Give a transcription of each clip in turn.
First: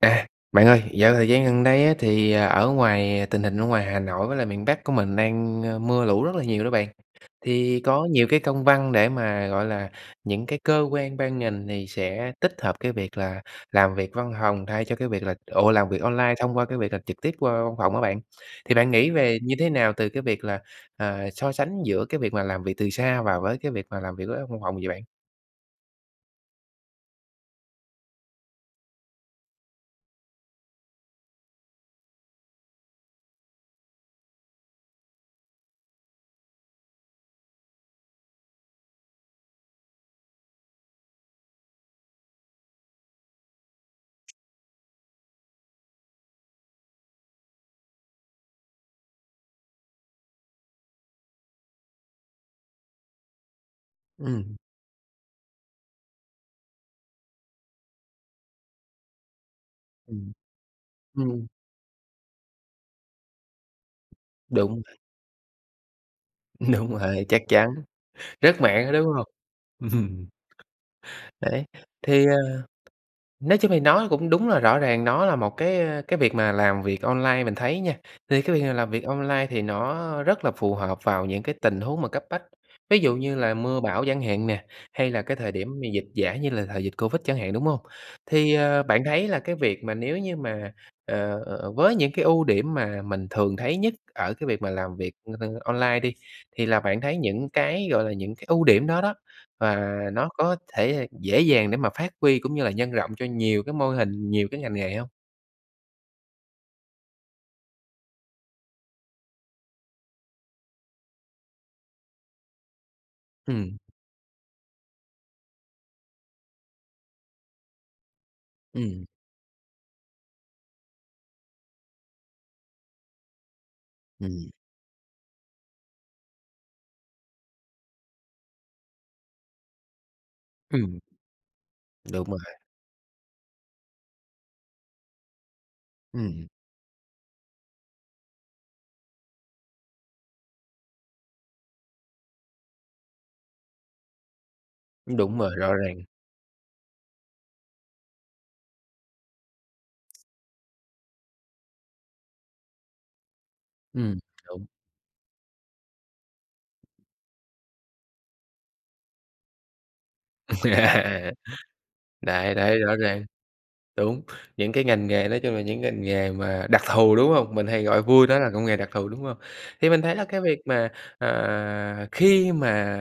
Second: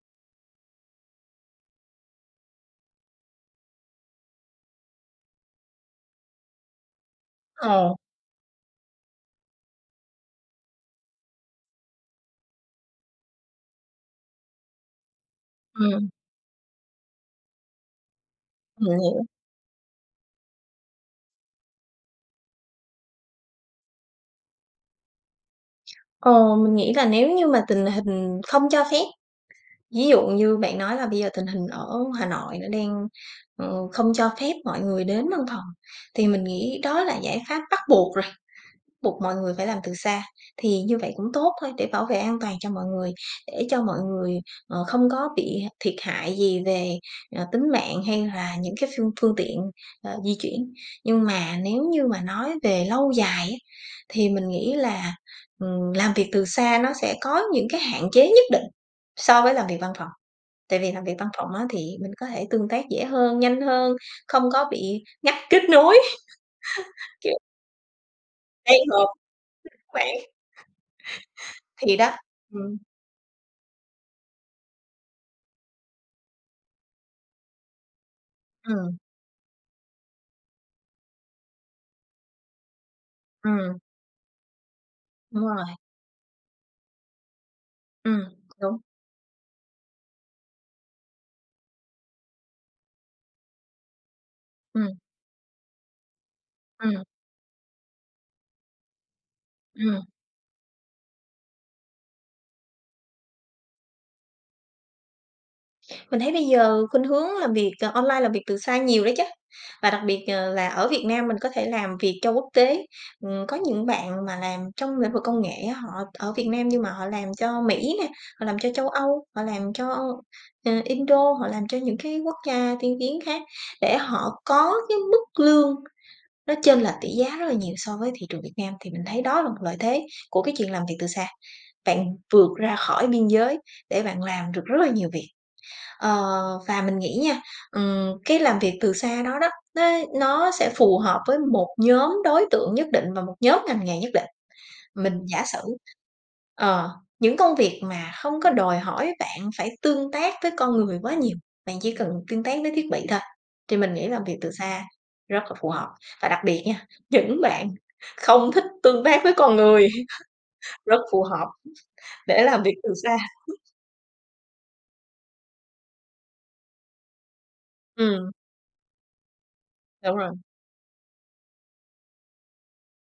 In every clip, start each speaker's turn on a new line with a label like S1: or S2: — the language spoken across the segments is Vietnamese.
S1: À, bạn ơi, dạo thời gian gần đây á thì ở ngoài tình hình ở ngoài Hà Nội với lại miền Bắc của mình đang, ơ, mưa lũ rất là nhiều đó bạn. Thì
S2: Ồ.
S1: có nhiều cái công văn để mà, gọi là, những cái cơ quan ban ngành thì sẽ tích hợp cái việc là làm việc văn phòng thay cho cái việc là ủa, làm việc
S2: Ừm.
S1: online thông qua cái việc làm trực tiếp qua văn phòng á bạn. Thì bạn
S2: Mình
S1: nghĩ
S2: hiểu.
S1: về như thế nào từ cái việc là, ờ, so sánh giữa cái việc mà làm việc từ xa và với cái việc mà làm việc với văn phòng vậy bạn?
S2: Ờ, mình nghĩ là nếu như mà tình hình không cho phép, ví dụ như bạn nói là bây giờ tình hình ở Hà Nội nó đang, ừ, không cho phép mọi người đến văn phòng thì mình nghĩ đó là giải pháp bắt buộc rồi, buộc mọi người phải làm từ xa. Thì như vậy cũng tốt thôi để bảo vệ an toàn cho mọi người, để cho mọi người, ờ, không có bị thiệt hại gì về, ờ, tính mạng hay là những cái phương phương tiện, ờ, di chuyển. Nhưng mà nếu như mà nói về lâu dài á thì mình
S1: Ừm.
S2: nghĩ là, ừm, làm việc từ xa nó sẽ có những cái hạn chế nhất định so với làm việc văn phòng
S1: Ừm.
S2: tại vì làm việc văn
S1: Ừm.
S2: phòng á thì mình có thể tương tác dễ hơn, nhanh hơn, không có
S1: Đúng rồi!
S2: bị ngắt kết nối,
S1: Đúng rồi.
S2: kiểu
S1: Chắc chắn. Rớt
S2: đang
S1: mạng á, đúng
S2: họp
S1: hông?
S2: mạng.
S1: Đấy.
S2: Thì đó.
S1: Thế, ơ,
S2: Ừm.
S1: nói chung thì nó cũng đúng là rõ ràng nó là một cái, ơ, cái việc mà làm việc online mình thấy nha, thì cái việc mà làm
S2: Ừm.
S1: việc online thì nó rất là phù hợp vào những cái tình huống mà cấp bách, ví dụ như là
S2: Ừm.
S1: mưa bão chẳng hạn nè, hay là cái
S2: Đúng
S1: thời
S2: rồi.
S1: điểm mà dịch giả như là thời dịch Covid chẳng hạn, đúng hông?
S2: Ừm.
S1: Thì,
S2: Đúng.
S1: ờ, bạn thấy là cái việc mà nếu như mà, ờ với những cái ưu điểm mà mình thường thấy nhất ở cái việc mà làm
S2: Ừm.
S1: việc, ơ, online đi thì là bạn
S2: Ừm.
S1: thấy những cái, gọi là, những cái ưu điểm đó đó, và
S2: Ừm.
S1: nó có thể dễ dàng để mà phát huy cũng như là nhân rộng cho nhiều cái mô hình, nhiều cái ngành nghề hông?
S2: Mình thấy bây giờ khuynh hướng làm việc, à, online, làm việc từ xa nhiều đó chứ và đặc biệt, ờ, là ở Việt Nam mình có thể làm việc cho quốc tế. Ừm, có
S1: Ừm.
S2: những bạn mà làm trong lĩnh vực công nghệ á, họ ở Việt Nam nhưng mà họ làm cho Mỹ nè, họ làm cho châu
S1: Ừm.
S2: Âu, họ làm cho, ơ, Indo, họ làm cho những cái quốc gia tiên tiến khác để họ
S1: Ừm.
S2: có cái mức lương nó chênh lệch tỷ giá rất là nhiều so với thị trường Việt Nam, thì mình thấy đó là một lợi thế của cái chuyện làm việc
S1: Ừm.
S2: từ xa, bạn
S1: Đúng rồi.
S2: vượt ra khỏi biên giới để bạn làm được rất là nhiều việc. Ờ,
S1: Ừm.
S2: và mình nghĩ nha, ừm, cái làm việc từ xa đó đó, nó nó sẽ phù hợp với một nhóm đối tượng nhất định và một nhóm ngành nghề nhất định. Mình
S1: Đúng
S2: giả
S1: rồi,
S2: sử
S1: rõ ràng.
S2: ờ, những công việc mà không có đòi hỏi bạn phải tương tác với con người quá nhiều, bạn chỉ cần tương tác với thiết bị thôi thì mình nghĩ
S1: Ừm,
S2: làm việc từ
S1: đúng.
S2: xa rất là phù hợp. Và đặc biệt nha, những bạn không thích tương tác với con người rất phù hợp để
S1: Đấy
S2: làm việc
S1: đấy
S2: từ
S1: rõ
S2: xa!
S1: ràng, đúng, những cái ngành nghề nói chung là những ngành nghề mà đặc thù, đúng hông? Mình hay gọi vui
S2: Ừm.
S1: đó là công nghề đặc thù, đúng hông? Thì mình thấy
S2: Đúng
S1: là
S2: rồi.
S1: cái việc mà, à, khi mà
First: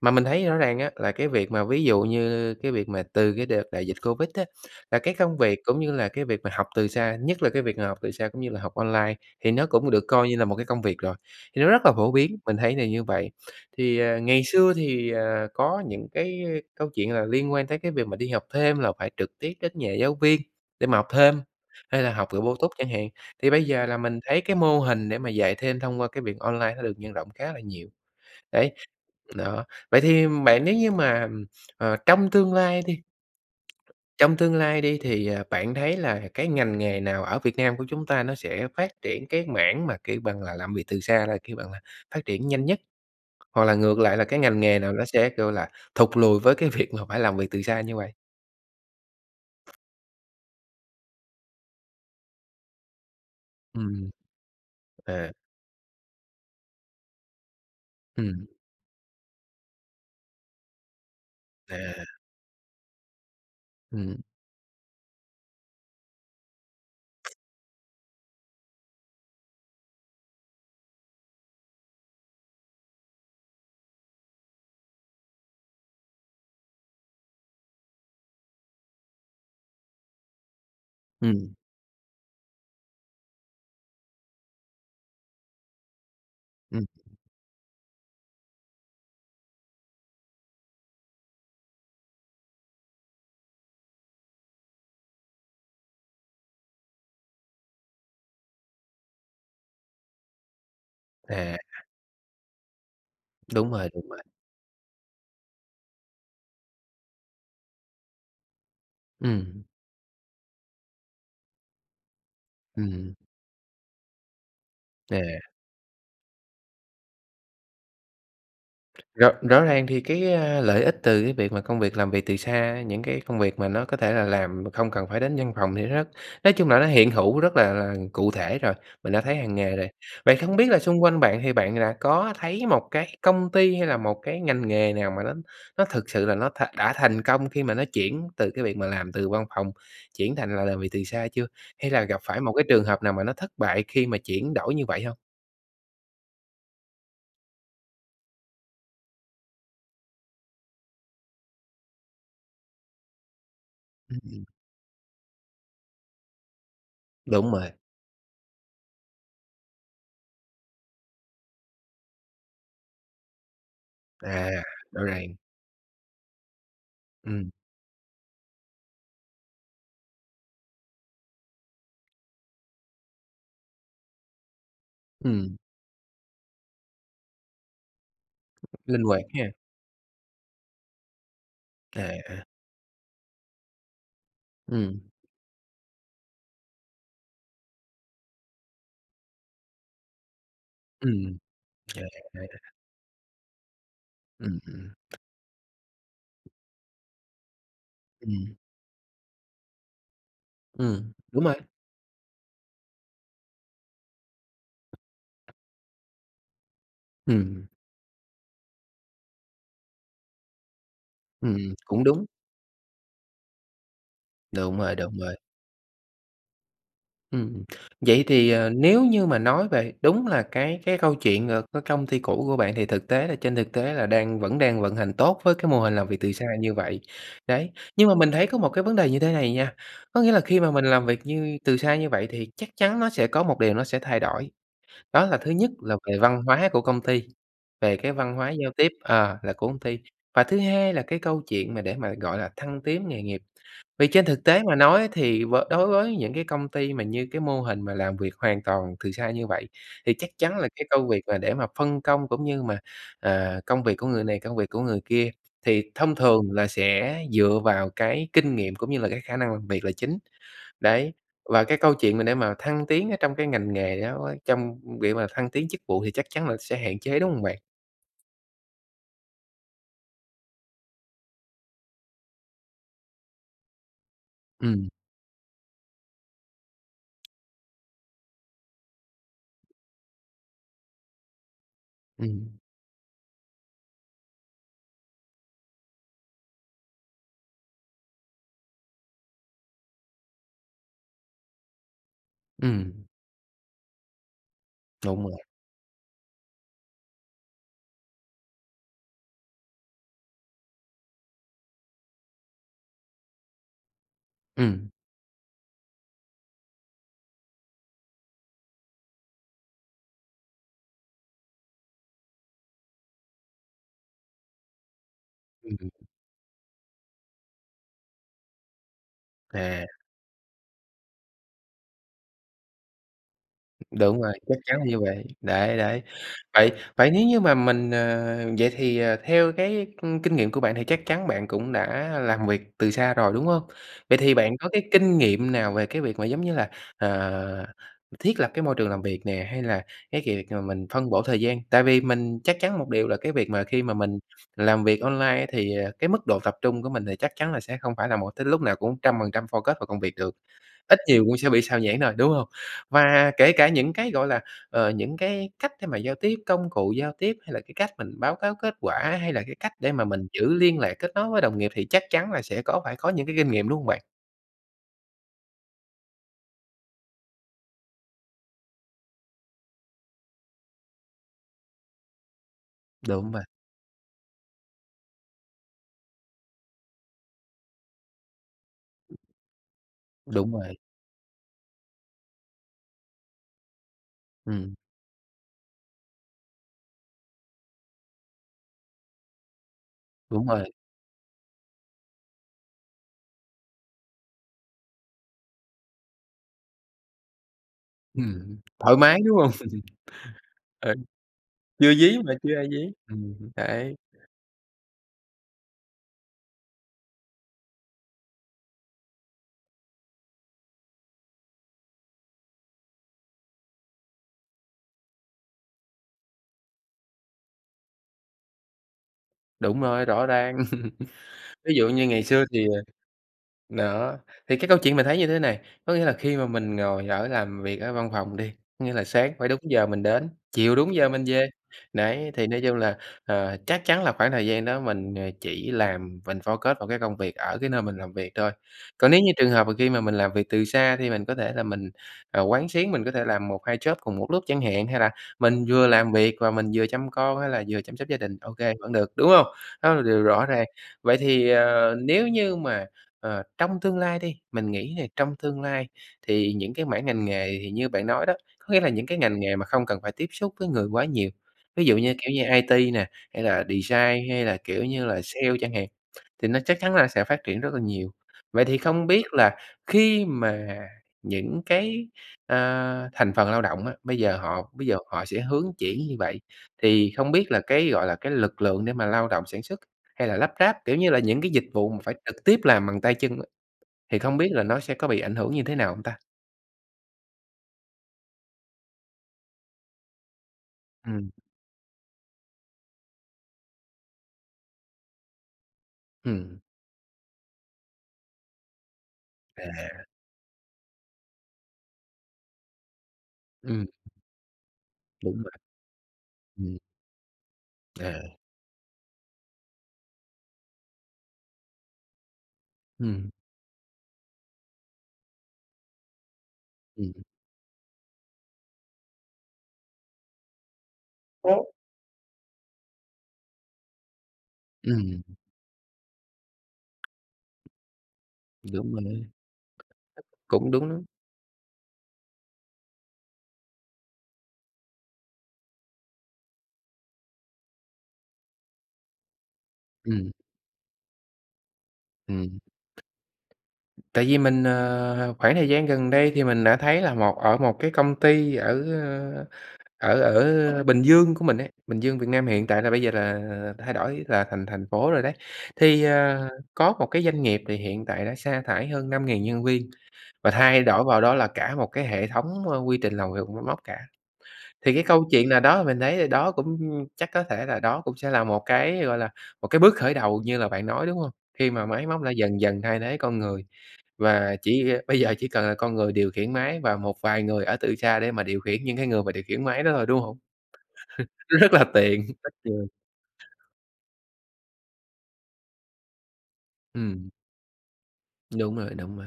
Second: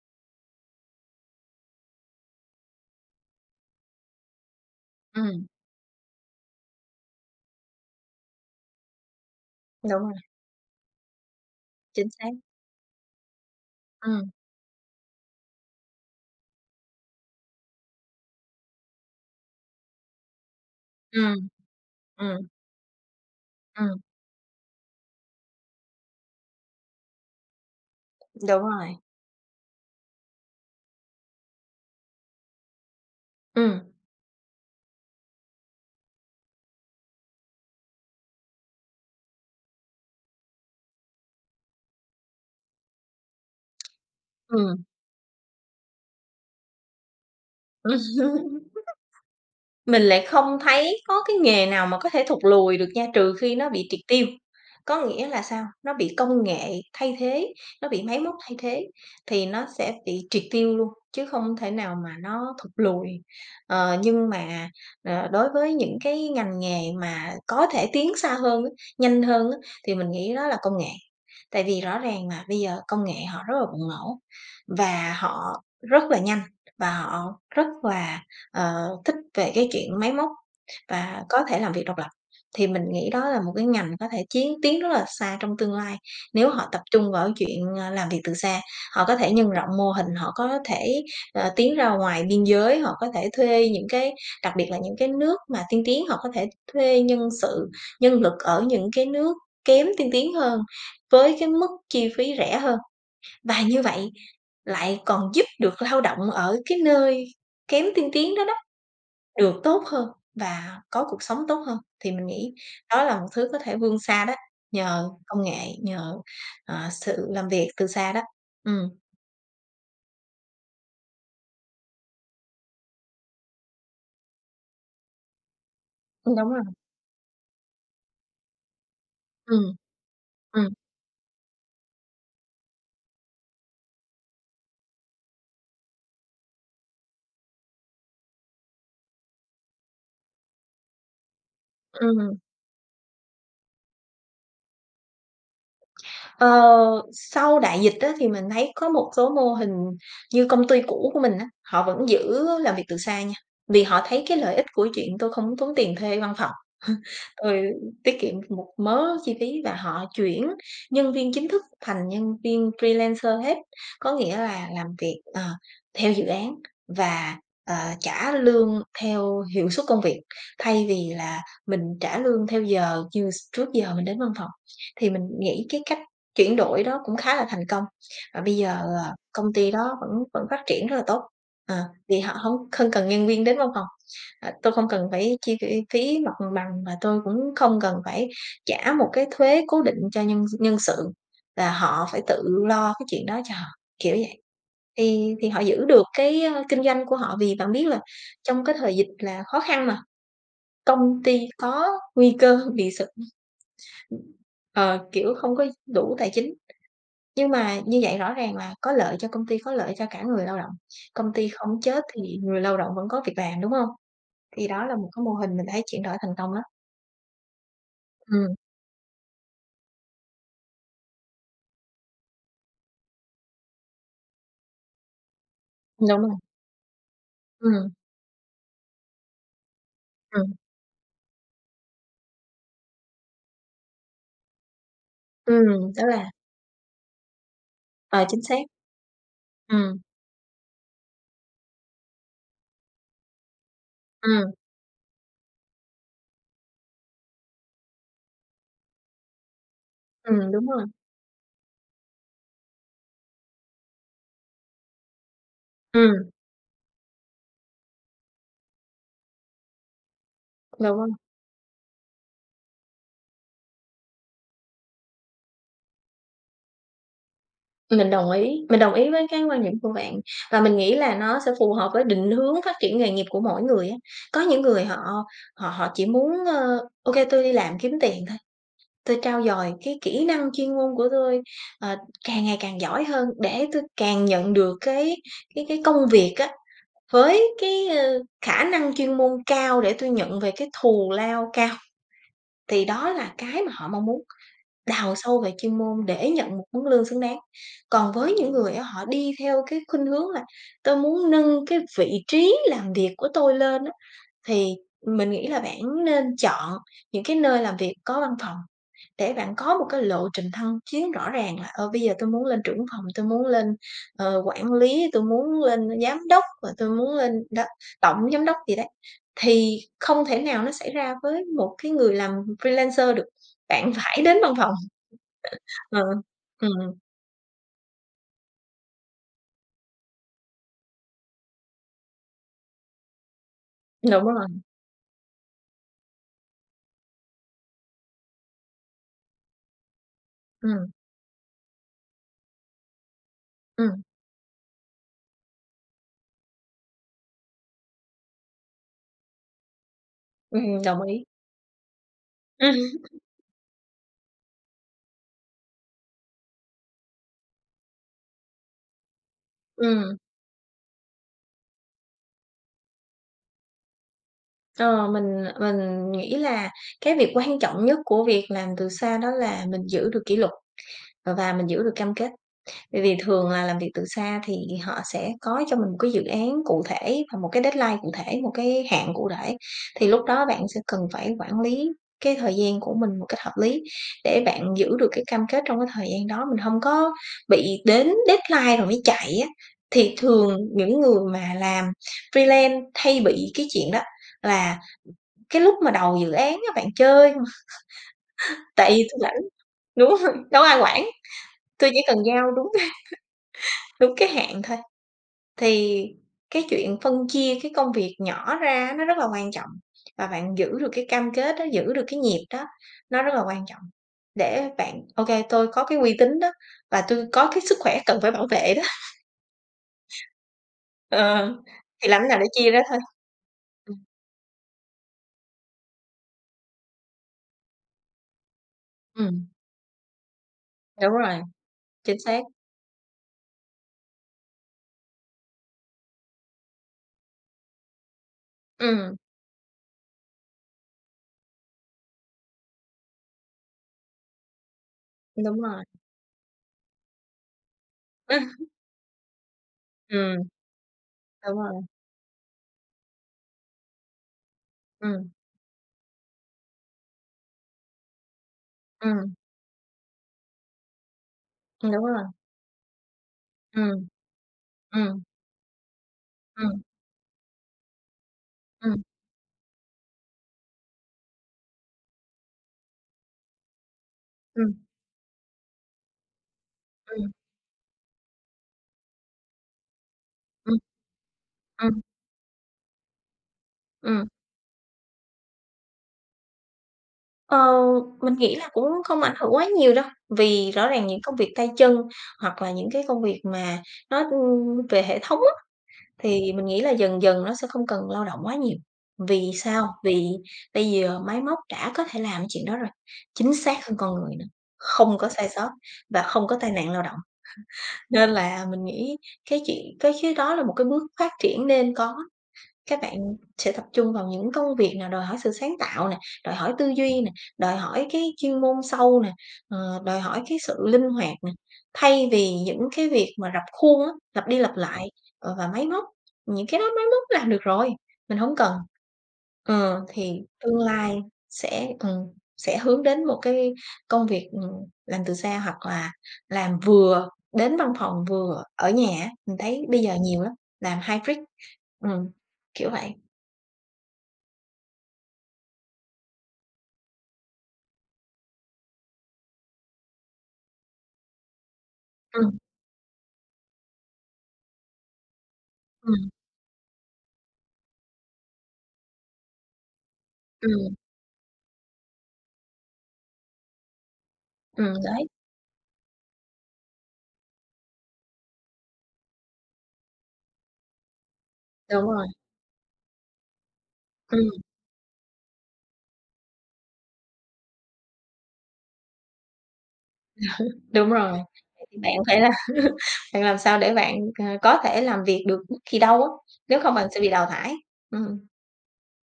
S1: mà mình thấy rõ ràng á, là cái việc mà, ví dụ như cái việc mà từ cái đợt đại dịch Covid á, là cái công
S2: Ừm.
S1: việc cũng như là cái việc mà học từ xa, nhất là cái việc mà học từ xa cũng như là học online, thì nó cũng
S2: Đúng
S1: được
S2: rồi.
S1: coi như là một cái công việc rồi, thì nó rất là
S2: Chính
S1: phổ
S2: xác.
S1: biến, mình thấy là như vậy. Thì, ờ,
S2: Ừm.
S1: ngày xưa thì, ờ, có những cái câu chuyện là liên quan tới cái việc mà đi học thêm là phải trực tiếp đến nhà giáo viên để mà học thêm
S2: Ừm,
S1: hay là học kiểu
S2: ừm.
S1: bổ túc chẳng hạn. Thì bây giờ là
S2: Ừm.
S1: mình thấy cái mô hình để mà dạy thêm thông qua cái việc online nó được nhân rộng khá là nhiều.
S2: Đúng
S1: Đấy
S2: rồi.
S1: đó, vậy thì bạn nếu như mà, ừm, ờ, trong tương lai đi
S2: Ừm.
S1: trong tương lai đi, thì, ờ, bạn thấy là cái ngành nghề nào ở Việt Nam của chúng ta nó sẽ phát triển cái mảng mà, kiểu bằng là, làm việc từ xa là, kêu bằng là, phát triển nhanh nhất, hoặc là ngược lại là cái ngành nghề
S2: Ừm.
S1: nào nó sẽ, kiểu là, thụt lùi với cái việc mà phải làm việc từ xa như vậy?
S2: Mình lại không thấy có cái nghề nào mà có thể thụt lùi được nha, trừ khi nó bị triệt
S1: Ừm.
S2: tiêu. Có nghĩa
S1: À.
S2: là sao? Nó bị công nghệ thay thế, nó bị máy móc
S1: Ừm.
S2: thay thế thì nó sẽ bị triệt tiêu luôn, chứ không thể nào
S1: À.
S2: mà nó thụt lùi. Ờ,
S1: Ừm.
S2: nhưng mà, ờ, đối với những cái ngành nghề mà có thể tiến xa hơn á, nhanh hơn á, thì mình nghĩ đó là công nghệ. Tại vì rõ ràng mà bây giờ công nghệ họ rất là bùng nổ, và họ rất là nhanh, và họ rất là, ờ, thích về cái chuyện máy móc và có
S1: Ừm.
S2: thể làm việc độc lập, thì mình nghĩ đó là một cái ngành có thể chiến tiến rất là xa trong tương lai. Nếu họ tập
S1: Ừm.
S2: trung vào cái chuyện, ờ, làm việc từ xa, họ có thể nhân rộng mô hình, họ có thể, ờ, tiến ra ngoài biên giới, họ có thể thuê những cái đặc biệt là những cái nước mà tiên tiến, họ có thể thuê nhân sự, nhân lực ở những cái nước kém tiên tiến hơn với cái
S1: À.
S2: mức chi phí rẻ hơn. Và
S1: Đúng
S2: như
S1: rồi, đúng
S2: vậy
S1: rồi.
S2: lại còn giúp được lao động ở cái nơi kém tiên tiến đó đó được
S1: Ừm.
S2: tốt hơn và có cuộc sống tốt hơn. Thì mình nghĩ đó
S1: Ừm.
S2: là một thứ có thể vươn xa đó, nhờ
S1: À.
S2: công nghệ, nhờ, ờ, sự làm việc từ xa đó. Ừm.
S1: Rõ rõ ràng thì cái, a, lợi ích từ cái việc mà công việc làm việc từ xa, những cái công việc mà nó có thể là làm mà không cần phải đến văn phòng thì nó
S2: Ừm, đúng
S1: nói
S2: rồi.
S1: chung là nó hiện hữu rất là là cụ thể rồi, mình đã thấy hằng
S2: Ừm.
S1: ngày rồi. Vậy không biết
S2: Ừm.
S1: là xung quanh bạn thì bạn đã có thấy một cái công ty hay là một cái ngành nghề nào mà nó nó thực sự là nó thà đã thành công khi mà nó chuyển từ cái việc mà làm từ văn phòng chuyển thành là làm việc từ xa chưa? Hay là gặp
S2: Ừm.
S1: phải một cái trường hợp nào mà nó thất bại khi mà chuyển đổi như vậy hông?
S2: Ờ, sau đại dịch á thì mình thấy có một số mô hình như công ty cũ của mình á, họ vẫn giữ làm việc từ xa nha, vì họ
S1: Ưm,
S2: thấy cái
S1: ừm.
S2: lợi ích của chuyện: "Tôi không muốn tốn tiền thuê văn phòng,
S1: Đúng
S2: tôi
S1: rồi.
S2: tiết kiệm được một mớ chi phí" và họ chuyển nhân viên chính thức thành nhân viên freelancer hết. Có nghĩa
S1: À.
S2: là làm
S1: Rõ
S2: việc,
S1: ràng.
S2: ờ, theo dự án và,
S1: Ừm.
S2: ờ, trả lương theo hiệu suất công việc, thay vì là mình trả lương theo giờ như s trước giờ mình đến văn phòng. Thì mình
S1: Ừm.
S2: nghĩ cái cách chuyển đổi đó cũng khá là thành công và bây giờ,
S1: Linh
S2: ờ,
S1: hoạt
S2: công
S1: ha!
S2: ty đó vẫn vẫn phát triển rất là tốt. Ờ,
S1: À,
S2: vì họ
S1: à.
S2: hông không cần nhân viên đến văn phòng: "Ờ, tôi không
S1: Ừm.
S2: cần phải chi, ơ, phí mặt bằng và tôi cũng không cần phải trả một cái thuế cố định cho nhân s nhân sự,
S1: Ừm.
S2: là
S1: À,
S2: họ phải
S1: à.
S2: tự lo cái chuyện đó cho họ" kiểu vậy.
S1: Ừm hưm.
S2: Thì thì họ giữ được cái, ơ, kinh doanh của họ, vì bạn biết là
S1: Ừm.
S2: trong cái thời dịch là khó khăn mà,
S1: Ừm,
S2: công ty
S1: đúng rồi.
S2: có nguy cơ bị sụp ờ, kiểu, không có đủ tài chính, nhưng
S1: Ừm.
S2: mà như vậy rõ ràng là có lợi cho công ty, có lợi cho cả người lao động, công ty
S1: Ừm,
S2: không chết
S1: cũng
S2: thì
S1: đúng.
S2: người lao động vẫn có việc làm, đúng hông? Thì
S1: Đúng
S2: đó
S1: rồi,
S2: là một
S1: đúng
S2: cái mô
S1: rồi.
S2: hình mình thấy chuyển đổi thành công lắm.
S1: Ừm. Vậy thì,
S2: Ừm.
S1: ờ, nếu như mà nói về đúng là cái cái câu chuyện, ờ, cái công ty cũ của bạn, thì thực tế là trên thực tế là đang vẫn đang vận hành tốt với cái mô hình làm
S2: Đúng
S1: việc
S2: rồi.
S1: từ xa như vậy. Đấy,
S2: Ừm.
S1: nhưng mà mình thấy có một cái vấn đề như thế này nha, có nghĩa là
S2: Ừm.
S1: khi mà mình làm việc như từ xa như vậy thì chắc chắn nó sẽ có một điều nó sẽ thay đổi. Đó là thứ nhất
S2: Ừm,
S1: là
S2: đó
S1: về
S2: là
S1: văn hóa của công ty, về cái
S2: Ờ,
S1: văn
S2: chính
S1: hóa
S2: xác.
S1: giao tiếp ờ, là của công
S2: Ừm.
S1: ty, và thứ hai là cái câu chuyện mà để mà gọi là thăng tiến nghề nghiệp. Vì trên thực
S2: Ừm.
S1: tế mà nói thì với đối với những cái công ty mà như cái mô hình mà làm việc hoàn toàn từ xa như vậy, thì chắc
S2: Ừm,
S1: chắn
S2: đúng
S1: là
S2: rồi.
S1: cái công việc mà để mà phân công cũng như mà, à, công việc của người này, công việc của người kia thì thông
S2: Ừm.
S1: thường là sẽ dựa vào cái kinh nghiệm cũng như là cái khả năng làm việc là chính.
S2: Dạ
S1: Đấy,
S2: vâng.
S1: và cái câu chuyện mà để mà thăng tiến ở trong cái ngành nghề đó quá trong việc mà thăng tiến chức vụ thì chắc chắn là sẽ hạn chế, đúng hông bạn?
S2: Mình đồng ý, mình đồng ý với cái quan điểm của bạn, và mình nghĩ là nó sẽ phù hợp với định hướng phát triển nghề nghiệp của mỗi người á. Có những người
S1: Ừm.
S2: họ họ họ chỉ muốn, ơ: "Ô kê, tôi đi làm kiếm tiền thôi, tôi trau dồi cái kỹ năng chuyên môn của tôi, ờ, càng
S1: Ừm.
S2: ngày càng giỏi hơn để tôi càng nhận được cái cái cái công việc á, với cái, ơ, khả năng chuyên môn cao để tôi nhận về cái thù lao cao." Thì
S1: Ừm.
S2: đó là cái mà họ mong muốn đào
S1: Đúng
S2: sâu
S1: rồi.
S2: về chuyên môn để nhận một mức lương xứng đáng. Còn với những người á, họ đi theo cái khuynh hướng là "Tôi muốn nâng cái vị trí làm việc của tôi lên á" thì
S1: Ừm.
S2: mình nghĩ là bản nên chọn những cái nơi làm việc có văn phòng để bạn có một cái lộ trình thăng chiến rõ ràng là "Ờ, bây giờ tôi muốn lên trưởng văn phòng, tôi muốn lên, ờ, quản lý, tôi muốn
S1: Ừm,
S2: lên
S1: ừm.
S2: giám đốc, và tôi muốn lên đó, tổng giám đốc" gì đấy, thì
S1: À.
S2: không thể nào nó xảy ra với một cái người làm freelancer được, bạn
S1: Đúng
S2: phải
S1: rồi,
S2: đến văn
S1: chắc
S2: phòng.
S1: chắn là như vậy, đấy,
S2: Ờ,
S1: đấy.
S2: ừm.
S1: Vậy vậy nếu như mà mình, ờ, vậy thì, ờ, theo cái, ưm, kinh nghiệm của bạn thì chắc chắn bạn cũng đã làm việc từ xa rồi, đúng hông? Vậy
S2: Đúng
S1: thì
S2: rồi.
S1: bạn có cái kinh nghiệm nào về cái việc mà, giống như là, ờ, thiết lập cái môi trường làm việc nè, hay là cái kiệt mà mình
S2: Ừm.
S1: phân bổ thời gian, tại vì mình chắc chắn một điều là cái việc mà khi mà
S2: Ừm.
S1: mình làm việc online thì, ờ, cái mức độ tập trung của mình thì chắc chắn là sẽ không phải là một tới lúc nào cũng trăm phần trăm focus vào công việc được,
S2: Ừm,
S1: ít
S2: đồng ý.
S1: nhiều cũng sẽ bị sao nhãng thôi, đúng hông?
S2: Ừm.
S1: Và kể cả những cái, gọi là, ờ, những cái cách để mà giao tiếp, công cụ giao tiếp hay là cái cách mình báo cáo kết quả, hay là cái cách để mà
S2: Ừm.
S1: mình giữ liên lạc, kết nối với đồng nghiệp thì chắc chắn là sẽ có, phải có những cái kinh nghiệm, đúng hông bạn?
S2: Ờ, mình mình nghĩ là cái việc quan trọng nhất của việc làm từ xa đó là mình giữ được kỷ luật, ờ, và mình giữ được cam kết. Bởi vì
S1: Đúng bạn.
S2: thường là làm việc từ xa thì họ sẽ có cho mình một cái dự án cụ thể và một cái deadline cụ thể, một cái hạn cụ thể. Thì lúc đó
S1: Đúng
S2: bạn
S1: rồi.
S2: sẽ cần phải quản lý cái thời gian của mình một cách hợp lý để bạn
S1: Ừm.
S2: giữ được cái cam kết trong cái thời gian đó, mình hông có bị đến deadline rồi mới chạy á. Thì
S1: Đúng
S2: thường
S1: rồi.
S2: những người mà làm freelance hay bị cái chuyện đó, là cái lúc mà đầu dự án á, bạn chơi không:
S1: Ừm,
S2: "Tại
S1: thoải
S2: vì
S1: mái,
S2: tui rảnh,
S1: đúng hông?
S2: đúng hông? Đâu có ai
S1: Ừ,
S2: quản, tui
S1: chưa
S2: chỉ cần
S1: dí mà,
S2: giao
S1: chưa ai
S2: đúng
S1: dí, ừm, đấy.
S2: đúng cái hạn thôi" thì cái chuyện phân chia cái công việc nhỏ ra á, nó rất là quan trọng, và bạn giữ được cái cam kết đó, giữ được cái nhịp đó nó rất là quan trọng, để bạn: "Ô kê, tôi có cái uy tín đó, và tui có cái sức khỏe cần phải bảo vệ đó."
S1: Đúng rồi, rõ ràng.
S2: Ờ,
S1: Ví dụ
S2: thì
S1: như
S2: làm
S1: ngày
S2: thế nào để
S1: xưa thì,
S2: chia ra
S1: ờ
S2: thôi. Ừm.
S1: đó, thì cái câu chuyện mình thấy như thế này, có nghĩa là khi mà mình ngồi ở làm việc ở văn phòng đi, có nghĩa là sáng phải
S2: Ừm.
S1: đúng giờ mình đến, chiều đúng giờ
S2: Đúng
S1: mình
S2: rồi,
S1: về.
S2: chính
S1: Đấy,
S2: xác.
S1: thì nói chung là, ờ, chắc chắn là khoảng thời gian đó mình, ờ, chỉ làm mình focus vào cái công việc ở cái nơi mình làm việc thôi. Còn
S2: Ừm.
S1: nếu như trường hợp mà khi mà mình làm việc từ xa thì mình có thể là mình, ờ, quán xuyến, mình có thể làm 1-2 job cùng một lúc chẳng hạn hay là
S2: Đúng
S1: mình
S2: rồi.
S1: vừa làm việc và mình vừa chăm con hay là vừa chăm sóc gia đình, ô kê vẫn được, đúng hông? Đó là điều
S2: Ừm.
S1: rõ ràng. Vậy thì,
S2: Đúng rồi.
S1: ờ, nếu như mà, ờ, trong tương lai đi, mình nghĩ nè,
S2: Ừm.
S1: trong tương lai thì những cái mảng ngành nghề thì như bạn nói đó, có nghĩa là những cái
S2: Ừm.
S1: ngành nghề mà không cần phải tiếp xúc với người quá nhiều, ví
S2: Ừm,
S1: dụ
S2: đúng
S1: như
S2: rồi.
S1: kiểu như IT nè, hay là
S2: Ừm.
S1: design hay là kiểu như là
S2: Ừm.
S1: sale chẳng hạn, thì nó chắc
S2: Ừm.
S1: chắn là sẽ phát triển rất là nhiều. Vậy thì
S2: Ừm.
S1: không biết là khi mà những cái, à, thành phần lao động á, bây giờ họ
S2: Ừm.
S1: bây giờ họ sẽ hướng chuyển như vậy, thì không
S2: Ừm.
S1: biết là cái, gọi là, cái lực lượng để mà lao động sản xuất hay là lắp
S2: Ừm.
S1: ráp, kiểu như là, những cái dịch vụ mà
S2: Ừm.
S1: phải trực tiếp làm bằng tay chân á, thì
S2: Ừm.
S1: không biết là nó sẽ có bị ảnh hưởng như thế nào hông ta?
S2: Ờ, mình nghĩ là cũng không ảnh hưởng quá nhiều đâu, vì rõ ràng những
S1: Ừm.
S2: công việc tay chân hoặc là những cái công việc mà nó, ưm, về hệ thống á, thì
S1: Ừm.
S2: mình nghĩ là dần dần nó sẽ không cần lao động quá nhiều, vì sao?
S1: À.
S2: Vì bây giờ máy móc đã có thể làm cái chuyện đó rồi, chính xác
S1: Ừm.
S2: hơn con người nữa, không có
S1: Đúng
S2: sai
S1: bạn,
S2: sót và không có tai
S1: ừm.
S2: nạn lao động. Nên
S1: À.
S2: là mình nghĩ cái chuyện cái chứ có là một cái bước phát triển nên có. Các
S1: Ừm.
S2: bạn sẽ tập trung vào những công việc nào đòi hỏi sự sáng tạo nè, đòi hỏi tư duy
S1: Ừm.
S2: nè, đòi hỏi cái chuyên môn sâu nè, ờ, đòi hỏi cái sự linh hoạt nè,
S1: Ố.
S2: thay vì những cái việc mà rập khuôn á, lặp đi lặp lại,
S1: Ừm.
S2: ờ, và máy móc, những cái đó máy móc làm được rồi, mình hổng cần.
S1: Đúng rồi đấy,
S2: Ờ, thì
S1: cũng
S2: tương
S1: đúng lắm.
S2: lai sẽ ừm, sẽ hướng đến một cái công việc, ừm, làm từ xa hoặc là làm vừa đến văn phòng vừa ở nhà á, mình thấy bây giờ
S1: Ừm.
S2: nhiều lắm, làm hybrid, ừm,
S1: Ừm.
S2: kiểu vậy.
S1: Tại vì mình ờ, khoảng thời gian gần đây thì mình đã thấy là một ở một cái công ty ở, a, ở ở Bình Dương của mình ấy, Bình Dương, Việt Nam
S2: Ừm.
S1: hiện tại là bây giờ là thay đổi là thành thành phố rồi đấy. Thì,
S2: Ừm.
S1: ờ, có một cái doanh nghiệp thì hiện tại đã sa thải hơn 5.000 nhân viên và thay
S2: Ừm.
S1: đổi vào đó là cả một cái hệ thống, ơ, quy trình làm việc bằng máy móc cả. Thì
S2: Ừm,
S1: cái câu
S2: đấy.
S1: chuyện nào đó mình thấy thì đó cũng chắc có thể là đó cũng sẽ là một cái, gọi là, một cái bước khởi đầu như là bạn nói, đúng hông? Khi mà máy
S2: Đúng
S1: móc
S2: rồi.
S1: đã dần dần thay thế con người. Và
S2: Ừm.
S1: chỉ, a bây giờ chỉ cần là con người điều khiển máy và một vài người ở từ xa để mà điều khiển những cái người mà điều khiển máy đó thôi, đúng hông?
S2: Đúng rồi,
S1: Rất là
S2: vậy thì bạn
S1: tiện
S2: phải là
S1: rất nhiều.
S2: bạn làm sao để bạn, ờ, có thể làm việc được bất kỳ đâu á, nếu không bạn sẽ bị
S1: Ừm.
S2: đào thải, ừm.
S1: Đúng rồi, đúng rồi.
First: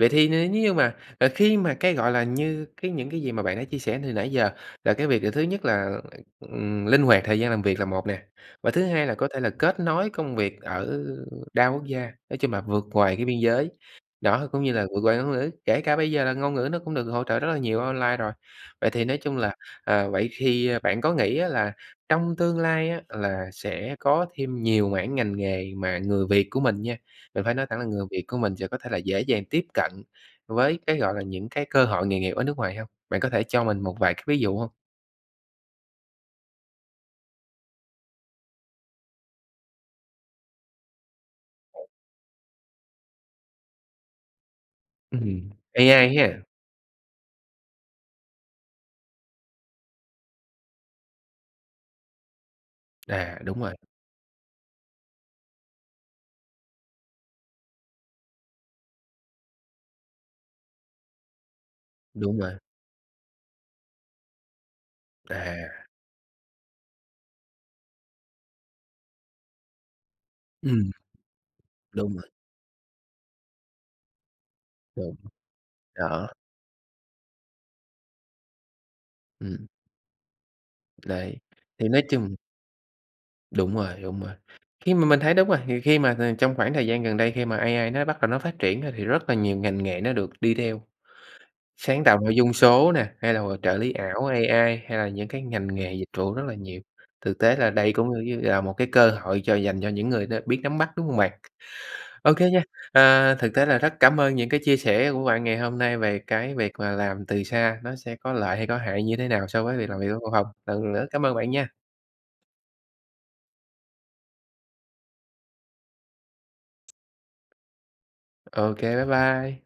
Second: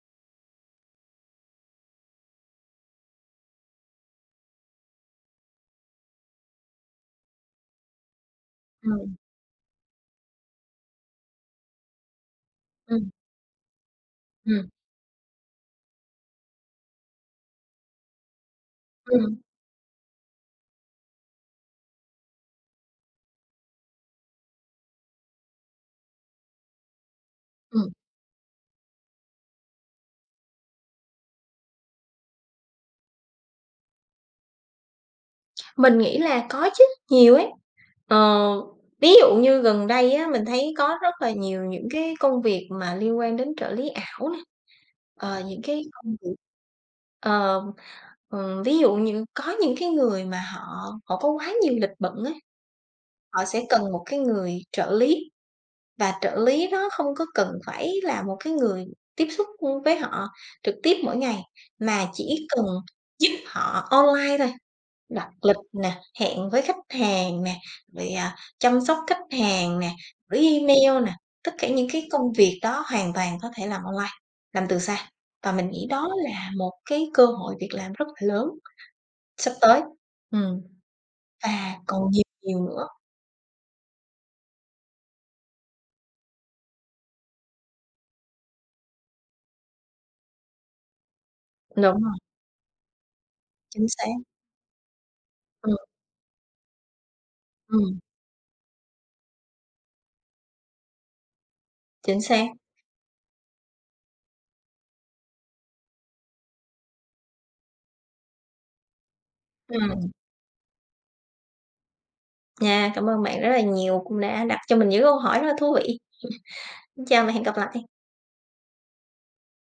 S1: Vậy thì nêu nếu như mà à, khi mà cái, gọi là, như cái những cái gì mà bạn đã chia sẻ từ nãy giờ là cái việc, à, thứ nhất là, ừm, linh hoạt thời gian làm việc là một nè. Và thứ hai là
S2: Ừm.
S1: có thể là kết nối công việc ở đa quốc gia, nói chung là vượt
S2: Ừm.
S1: ngoài cái biên giới, đó, cũng
S2: Ừm.
S1: như là vượt qua ngôn ngữ, kể cả bây giờ là ngôn ngữ nó cũng được hỗ trợ rất là nhiều online rồi. Vậy thì nói chung
S2: Ừm.
S1: là, ờ, vậy thì bạn có nghĩ á là trong tương lai á là sẽ có thêm nhiều mảng ngành nghề mà người Việt của mình nha, mình phải nói thẳng là
S2: Ừm.
S1: người Việt của mình sẽ có thể là dễ dàng tiếp cận với cái, gọi là, những cái cơ hội nghề nghiệp ở nước ngoài hông? Bạn có thể cho mình một vài cái ví dụ hông?
S2: Mình nghĩ là có chứ, nhiều ấy. Ờ, ví dụ như gần đây á mình thấy có rất là nhiều những cái công việc mà liên quan đến trợ lý ảo nè, ờ,
S1: Ừm,
S2: những cái
S1: AI
S2: công việc
S1: ha?
S2: ờ, ờ, ví dụ như có những cái người mà họ họ có quá nhiều lịch bận ấy,
S1: À,
S2: họ
S1: đúng
S2: sẽ
S1: rồi.
S2: cần một cái người trợ lý và trợ lý nó không có cần phải là một cái người tiếp xúc, ưm, với họ trực tiếp mỗi ngày, mà
S1: Đúng
S2: chỉ
S1: bạn.
S2: cần giúp họ online thôi, đặt lịch
S1: À.
S2: nè, hẹn với khách hàng nè, rồi, à, chăm sóc khách hàng nè, gửi
S1: Ừm.
S2: email nè, tất cả những cái
S1: Đúng rồi.
S2: công việc đó hoàn toàn có thể làm online, làm từ xa.
S1: Đúng,
S2: Và mình nghĩ đó
S1: rõ.
S2: là một cái cơ hội việc làm rất là lớn sắp
S1: Ừm.
S2: tới, ừm,
S1: Đấy,
S2: và
S1: thì nói
S2: còn nhiều
S1: chung
S2: nhiều nữa.
S1: Đúng rồi, đúng rồi. Khi mà mình thấy đúng rồi, thì khi mà th trong khoảng thời gian gần đây khi mà AI nó bắt đầu nó phát triển á thì rất là nhiều ngành nghề nó được đi theo.
S2: Đúng
S1: Sáng
S2: rồi.
S1: tạo nội dung số nè, hay là h trợ
S2: Chính
S1: lý
S2: xác.
S1: ảo AI, hay là những cái ngành
S2: Ừm.
S1: nghề dịch vụ rất là nhiều. Thực tế là đây
S2: Ừm.
S1: cũng như cũng như là một cái cơ hội cho dành cho những người đ biết nắm bắt, đúng hông bạn?
S2: Chính
S1: Ô
S2: xác.
S1: kê nha, à, thực tế là rất cảm ơn những cái chia sẻ của bạn ngày hôm nay về cái việc là làm từ xa, nó sẽ có lợi hay có hại như thế nào so với việc làm việc
S2: Ừm.
S1: ở văn phòng. Lần nữa cảm ơn bạn nha.
S2: Nha. Cảm ơn bạn rất là nhiều cũng đã đặt cho mình những câu hỏi rất là thú vị. Xin chào và hẹn gặp lại.
S1: Ô kê, bye bye.